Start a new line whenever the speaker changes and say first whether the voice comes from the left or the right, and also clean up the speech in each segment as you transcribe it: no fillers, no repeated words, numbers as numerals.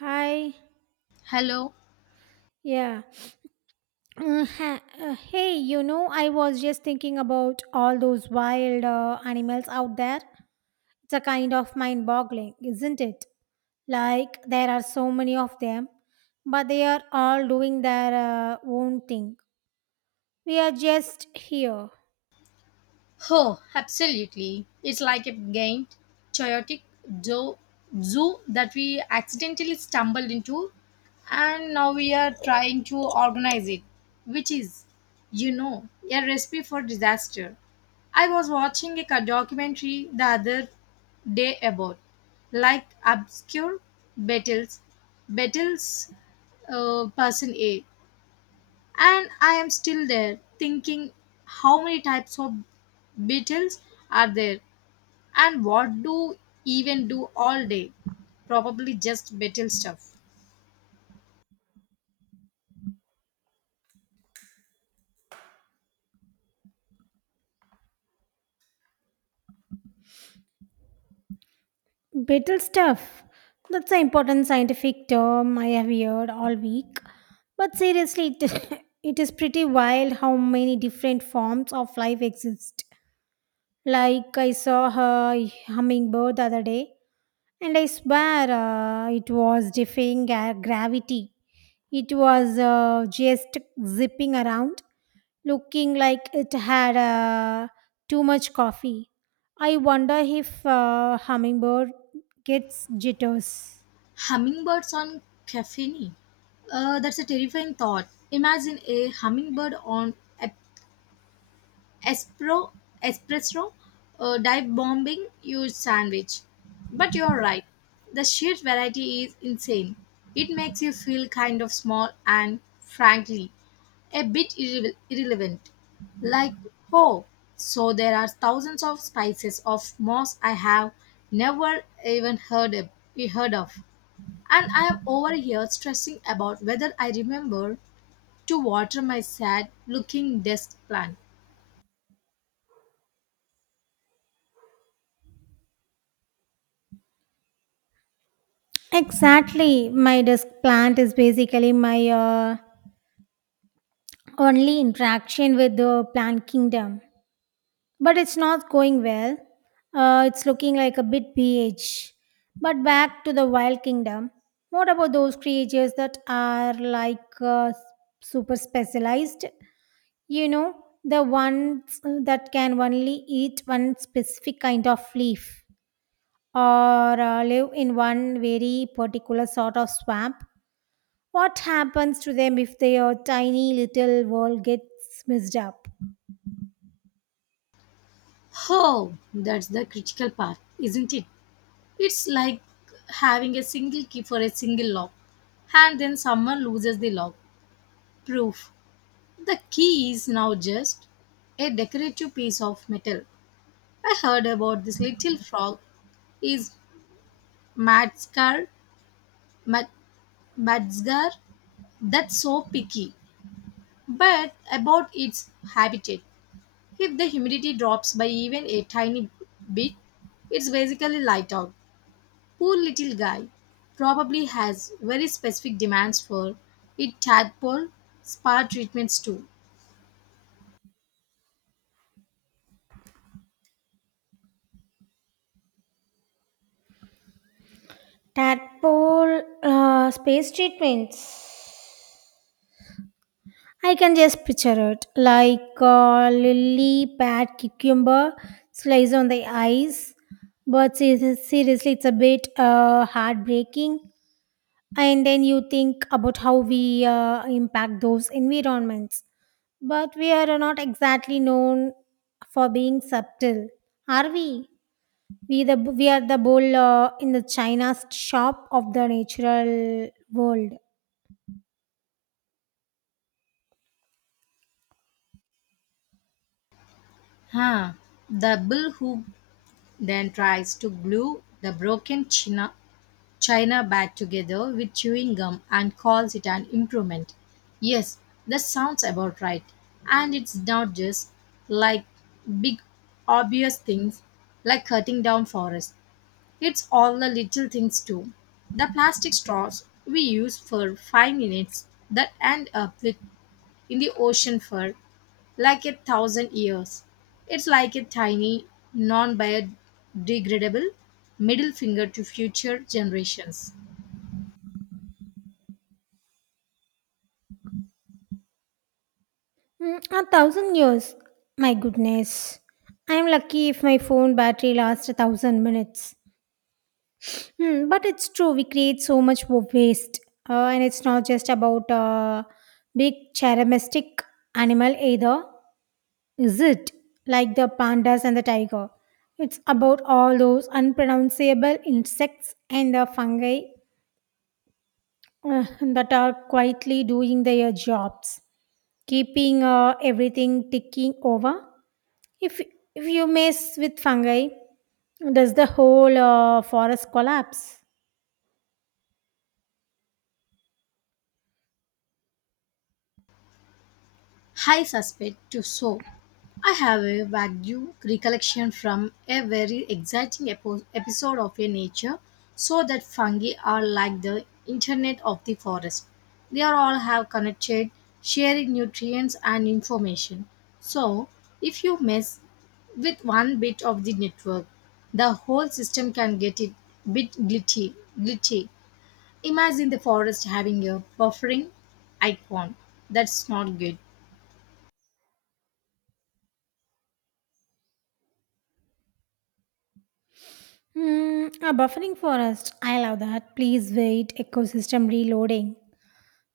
right: Hi.
left: Hello.
right: Yeah. Hey, you know, I was just thinking about all those wild animals out there. It's a kind of mind boggling, isn't it? Like, there are so many of them, but they are all doing their own thing. We are just here.
left: Oh, absolutely. It's like a giant, chaotic zoo, zoo that we accidentally stumbled into, and now we are trying to organize it, which is a recipe for disaster. I was watching a documentary the other day about like obscure battles, battles, person A. And I am still there thinking how many types of beetles are there and what do even do all day. Probably just beetle stuff.
right: Brittle stuff. That's an important scientific term I have heard all week. But seriously, it is pretty wild how many different forms of life exist. Like I saw a hummingbird the other day, and I swear it was gravity. It was just zipping around, looking like it had too much coffee. I wonder if hummingbird gets jitters.
left: Hummingbirds on caffeine. That's a terrifying thought. Imagine a hummingbird on ep- espro, espresso dive bombing your sandwich. But you're right. The sheer variety is insane. It makes you feel kind of small and, frankly, a bit irrelevant. Like, oh, so there are thousands of species of moss I have never even heard of. And I am over here stressing about whether I remember to water my sad looking desk plant.
right: Exactly. My desk plant is basically my only interaction with the plant kingdom, but it's not going well. It's looking like a bit BH. But back to the wild kingdom. What about those creatures that are like super specialized? You know, the ones that can only eat one specific kind of leaf or live in one very particular sort of swamp. What happens to them if their tiny little world gets messed up?
left: Oh, that's the critical part, isn't it? It's like having a single key for a single lock, and then someone loses the lock. Proof. The key is now just a decorative piece of metal. I heard about this little frog is Madskar, Mad, Madskar, that's so picky, but about its habitat. If the humidity drops by even a tiny bit, it's basically light out. Poor little guy probably has very specific demands for it tadpole spa treatments too.
right: Tadpole space treatments. I can just picture it like a lily pad cucumber slice on the ice. But seriously, it's a bit heartbreaking. And then you think about how we impact those environments. But we are not exactly known for being subtle, are we? We are the bowl in the China's shop of the natural world.
left: Huh. The bull who then tries to glue the broken china back together with chewing gum and calls it an improvement. Yes, that sounds about right. And it's not just like big obvious things like cutting down forests. It's all the little things too. The plastic straws we use for 5 minutes that end up with in the ocean for like 1,000 years. It's like a tiny, non biodegradable middle finger to future generations.
right: Mm, a thousand years. My goodness. I'm lucky if my phone battery lasts a thousand minutes. Hmm, but it's true, we create so much waste. And it's not just about a big charismatic animal either, is it? Like the pandas and the tiger. It's about all those unpronounceable insects and the fungi that are quietly doing their jobs, keeping everything ticking over. If if you mess with fungi, does the whole forest collapse?
left: I suspect to so. I have a vague recollection from a very exciting episode of a nature, so that fungi are like the internet of the forest. They are all have connected, sharing nutrients and information. So, if you mess with one bit of the network, the whole system can get it bit glitchy. Imagine the forest having a buffering icon. That's not good.
right: Hmm, a buffering forest. I love that. Please wait. Ecosystem reloading.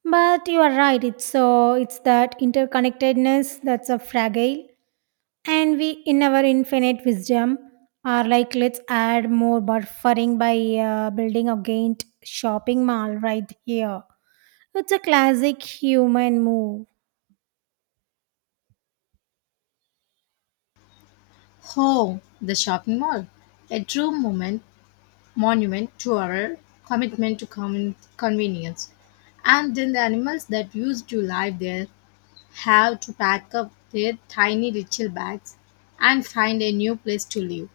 right: But you are right. It's so it's that interconnectedness that's a fragile, and we in our infinite wisdom are like let's add more buffering by building a giant shopping mall right here. It's a classic human move.
left: Oh, the shopping mall. A true monument to our commitment to common convenience. And then the animals that used to live there have to pack up their tiny little bags and find a new place to live,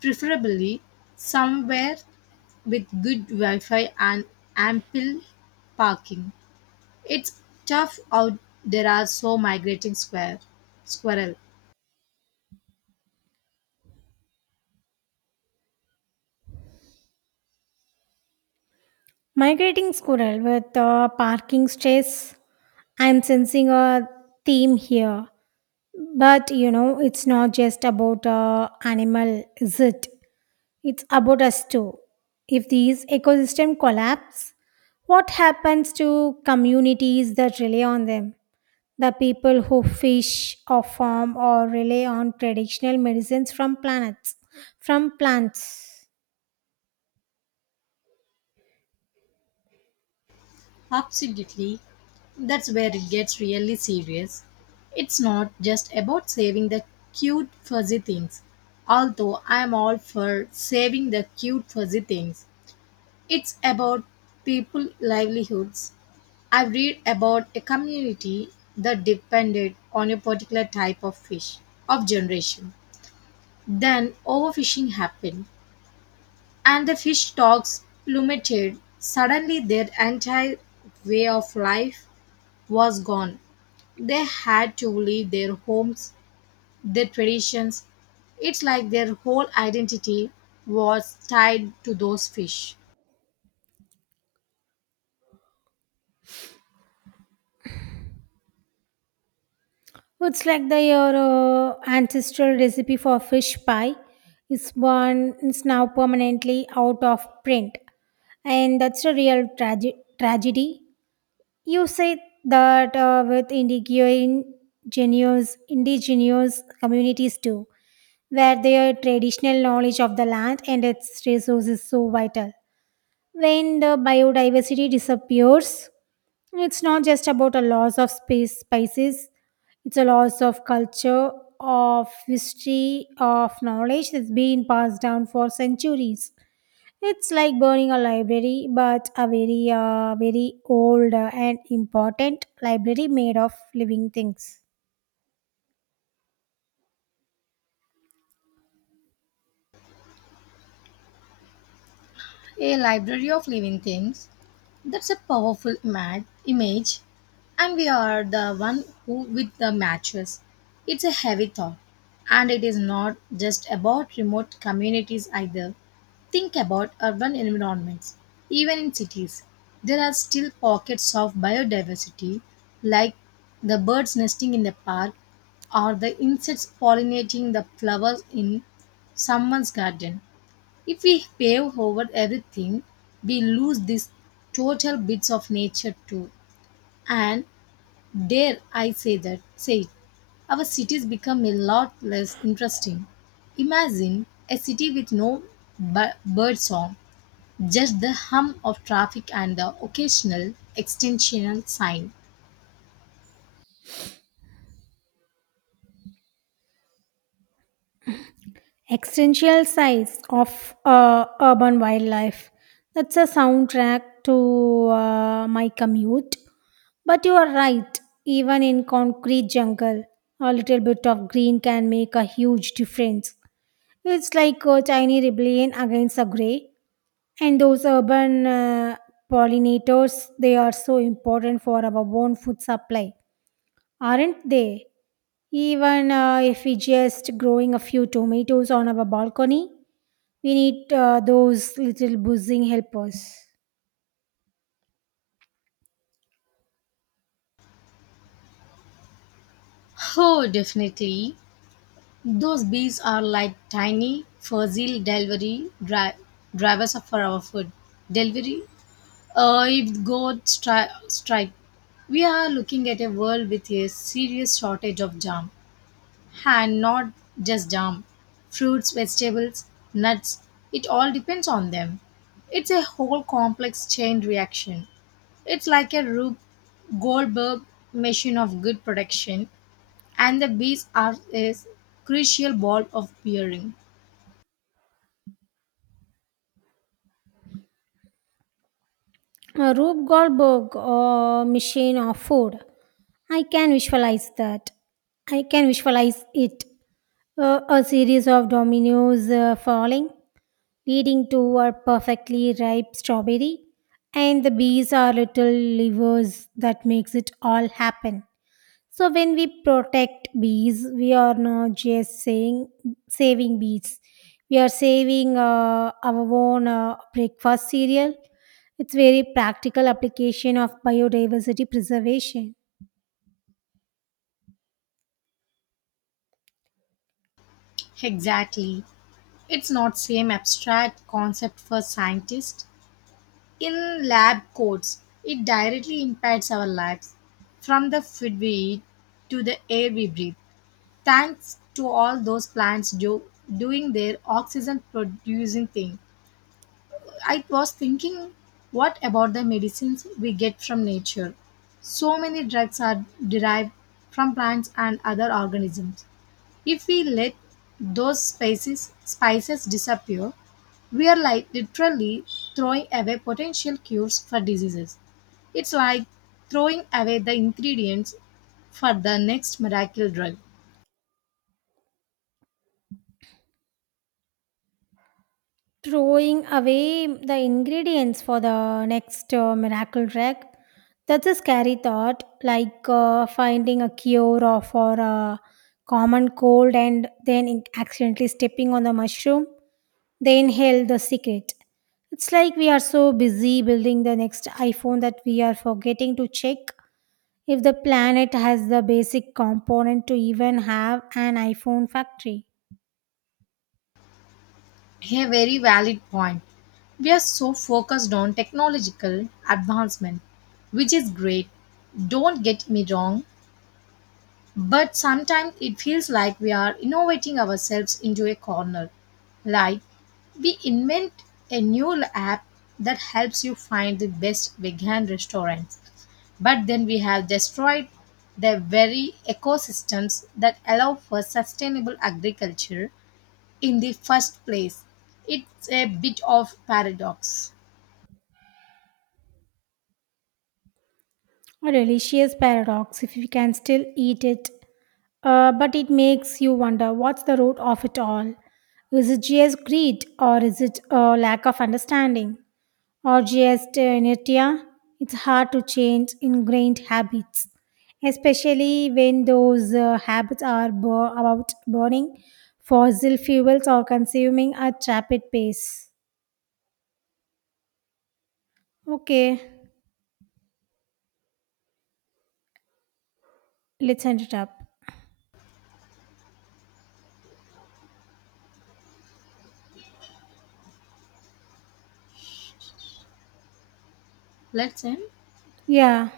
left: preferably somewhere with good Wi Fi and ample parking. It's tough out there are so migrating square squirrel.
right: Migrating squirrel with parking stress. I'm sensing a theme here. But you know, it's not just about animal, is it? It's about us too. If these ecosystem collapse, what happens to communities that rely on them? The people who fish or farm or rely on traditional medicines from planets, from plants.
left: Absolutely. That's where it gets really serious. It's not just about saving the cute fuzzy things, although I'm all for saving the cute fuzzy things. It's about people livelihoods. I read about a community that depended on a particular type of fish of generation. Then overfishing happened and the fish stocks plummeted. Suddenly their entire way of life was gone. They had to leave their homes, their traditions. It's like their whole identity was tied to those fish.
right: Well, it's like the your ancestral recipe for fish pie is one is now permanently out of print, and that's a real tragedy. You say that with indigenous communities too, where their traditional knowledge of the land and its resources is so vital. When the biodiversity disappears, it's not just about a loss of space spices, it's a loss of culture, of history, of knowledge that's been passed down for centuries. It's like burning a library, but a very, very old and important library made of living things.
left: A library of living things. That's a powerful image, and we are the one who with the matches. It's a heavy thought, and it is not just about remote communities either. Think about urban environments. Even in cities, there are still pockets of biodiversity, like the birds nesting in the park or the insects pollinating the flowers in someone's garden. If we pave over everything, we lose these total bits of nature too. And dare I say it, our cities become a lot less interesting. Imagine a city with no bird song, just the hum of traffic and the occasional extensional sign.
right: Existential Size of Urban Wildlife. That's a soundtrack to my commute. But you are right, even in concrete jungle, a little bit of green can make a huge difference. It's like a tiny rebellion against the grey. And those urban pollinators, they are so important for our own food supply. Aren't they? Even if we just growing a few tomatoes on our balcony, we need those little buzzing helpers.
left: Oh, definitely. Those bees are like tiny, fuzzy delivery drivers for our food. Delivery If God strike, we are looking at a world with a serious shortage of jam, and not just jam, fruits, vegetables, nuts. It all depends on them. It's a whole complex chain reaction. It's like a Rube Goldberg machine of good production, and the bees are a crucial ball of bearing.
right: A Rube Goldberg machine of food. I can visualize that. I can visualize it. A series of dominoes falling, leading to a perfectly ripe strawberry, and the bees are little levers that makes it all happen. So when we protect bees, we are not just saying saving bees. We are saving our own breakfast cereal. It's very practical application of biodiversity preservation.
left: Exactly. It's not same abstract concept for scientists, in lab coats, it directly impacts our lives from the food we eat to the air we breathe. Thanks to all those plants doing their oxygen producing thing. I was thinking, what about the medicines we get from nature? So many drugs are derived from plants and other organisms. If we let those spices disappear, we are like literally throwing away potential cures for diseases. It's like throwing away the ingredients for the next miracle drug.
right: Throwing away the ingredients for the next miracle drug. That's a scary thought, like finding a cure or for a common cold and then accidentally stepping on the mushroom. They inhale the secret. It's like we are so busy building the next iPhone that we are forgetting to check if the planet has the basic component to even have an iPhone factory.
left: A very valid point. We are so focused on technological advancement, which is great. Don't get me wrong, but sometimes it feels like we are innovating ourselves into a corner. Like we invent a new app that helps you find the best vegan restaurants. But then we have destroyed the very ecosystems that allow for sustainable agriculture in the first place. It's a bit of paradox.
right: A delicious paradox if we can still eat it. But it makes you wonder, what's the root of it all? Is it just greed or is it a lack of understanding? Or just inertia, it's hard to change ingrained habits, especially when those habits are about burning fossil fuels or consuming at rapid pace. Okay, let's end it up.
left: Let's end.
right: Yeah.